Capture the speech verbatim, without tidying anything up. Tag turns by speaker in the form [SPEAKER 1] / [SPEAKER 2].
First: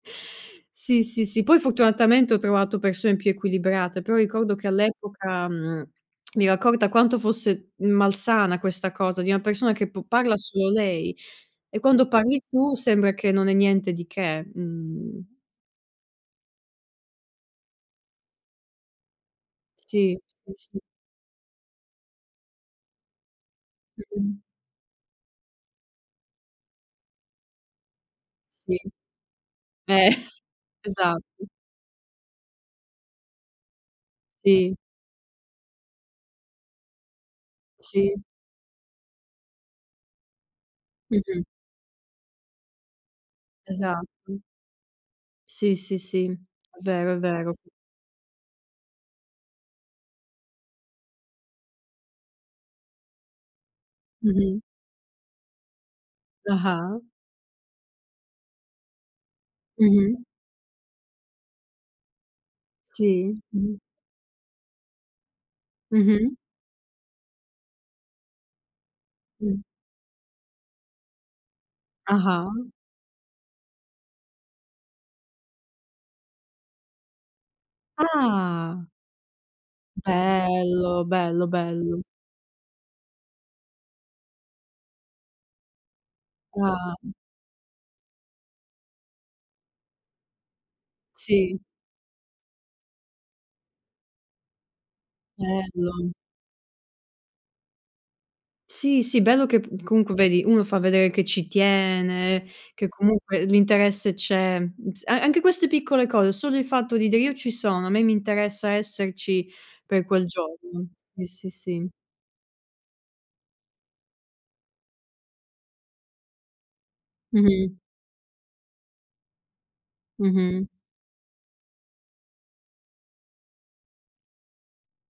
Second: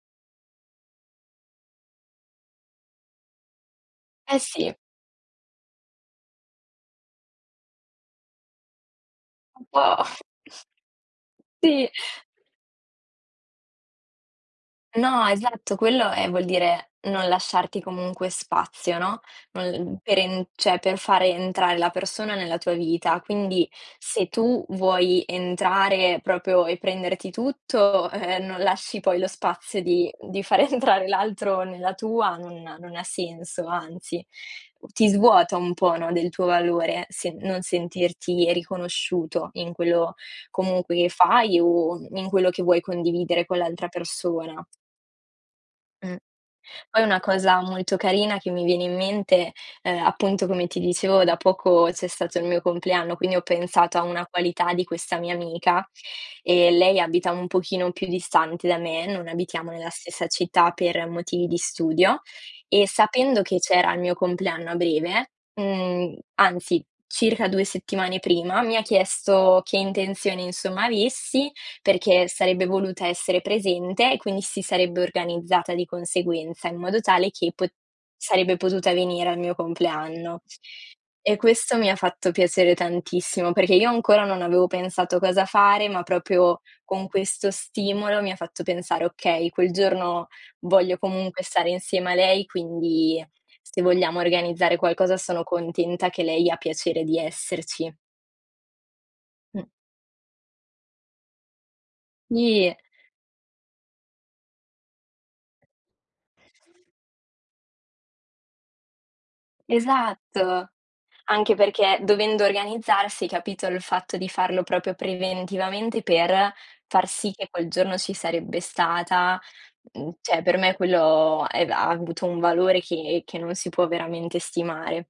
[SPEAKER 1] Sì, sì, sì, poi fortunatamente ho trovato persone più equilibrate, però
[SPEAKER 2] Eh
[SPEAKER 1] ricordo che
[SPEAKER 2] sì.
[SPEAKER 1] all'epoca, mhmm, mi ero accorta quanto fosse malsana questa cosa, di una
[SPEAKER 2] Un
[SPEAKER 1] persona che p
[SPEAKER 2] po'
[SPEAKER 1] parla solo lei e
[SPEAKER 2] Sì.
[SPEAKER 1] quando parli tu sembra che non è niente di che
[SPEAKER 2] No,
[SPEAKER 1] mhmm
[SPEAKER 2] esatto, quello, ehm, vuol dire non lasciarti comunque spazio, no? [unintelligible]
[SPEAKER 1] Sì,
[SPEAKER 2] per en
[SPEAKER 1] sì,
[SPEAKER 2] ceh
[SPEAKER 1] sì.
[SPEAKER 2] per fare entrare la persona nella tua vita. Quindi se
[SPEAKER 1] Mh-mh.
[SPEAKER 2] tu vuoi entrare proprio e prenderti tutto, eh eh, non
[SPEAKER 1] Sì.
[SPEAKER 2] lasci poi lo spazio
[SPEAKER 1] Eh
[SPEAKER 2] di di far entrare
[SPEAKER 1] esatto.
[SPEAKER 2] l'altro nella tua, non non ha senso, anzi,
[SPEAKER 1] Sì.
[SPEAKER 2] ti svuota un po', no, del tuo valore se non
[SPEAKER 1] Sì.
[SPEAKER 2] sentirti riconosciuto in quello comunque che
[SPEAKER 1] Mh-mh.
[SPEAKER 2] fai o in quello che vuoi condividere con l'altra
[SPEAKER 1] Esatto.
[SPEAKER 2] persona.
[SPEAKER 1] Sì, sì,
[SPEAKER 2] Mh.
[SPEAKER 1] sì, è
[SPEAKER 2] Poi
[SPEAKER 1] vero, è
[SPEAKER 2] una
[SPEAKER 1] vero.
[SPEAKER 2] cosa molto carina che mi viene in mente ,ehm, appunto, come ti dicevo, da poco c'è stato il mio compleanno, quindi ho pensato a una
[SPEAKER 1] Mh-mh.
[SPEAKER 2] qualità di questa mia amica e lei
[SPEAKER 1] Ah-ah.
[SPEAKER 2] abita un pochino più distante da me, non abitiamo nella
[SPEAKER 1] Mh-mh.
[SPEAKER 2] stessa città, per motivi di studio e
[SPEAKER 1] Sì,
[SPEAKER 2] sapendo che
[SPEAKER 1] mh-mh.
[SPEAKER 2] c'era il mio compleanno a breve, mhmm,
[SPEAKER 1] Mh-mh.
[SPEAKER 2] anzi circa due settimane prima, mi ha chiesto
[SPEAKER 1] Mh.
[SPEAKER 2] che intenzione insomma avessi perché
[SPEAKER 1] Ah-ah.
[SPEAKER 2] sarebbe voluta essere presente, e quindi si sarebbe organizzata di conseguenza in modo tale che pot sarebbe
[SPEAKER 1] Ah.
[SPEAKER 2] potuta venire al mio compleanno.
[SPEAKER 1] Bello,
[SPEAKER 2] E
[SPEAKER 1] bello,
[SPEAKER 2] questo mi ha
[SPEAKER 1] bello.
[SPEAKER 2] fatto piacere tantissimo, perché io ancora non avevo pensato cosa fare, ma proprio
[SPEAKER 1] Ah.
[SPEAKER 2] con questo stimolo mi ha fatto pensare: "Okay, quel giorno voglio comunque
[SPEAKER 1] Sì.
[SPEAKER 2] stare insieme a lei". Quindi se vogliamo organizzare qualcosa sono contenta
[SPEAKER 1] Bello.
[SPEAKER 2] che lei ha piacere di esserci.
[SPEAKER 1] Sì, sì, bello che
[SPEAKER 2] Mh.
[SPEAKER 1] p comunque vedi, uno fa vedere che ci tiene,
[SPEAKER 2] Sì.
[SPEAKER 1] che comunque l'interesse c'è, m s a anche queste piccole cose, solo il fatto di dire: "Io ci sono, a me mi interessa esserci per quel
[SPEAKER 2] Esatto
[SPEAKER 1] giorno". Sì, sì,
[SPEAKER 2] anche
[SPEAKER 1] sì.
[SPEAKER 2] perché dovendo organizzarsi capito, il fatto di farlo proprio preventivamente, per far sì che quel
[SPEAKER 1] Mh-mh.
[SPEAKER 2] giorno ci sarebbe stata, mhmm, cioè per
[SPEAKER 1] Mh-mh.
[SPEAKER 2] me quello è ha avuto un valore che che non si può veramente stimare.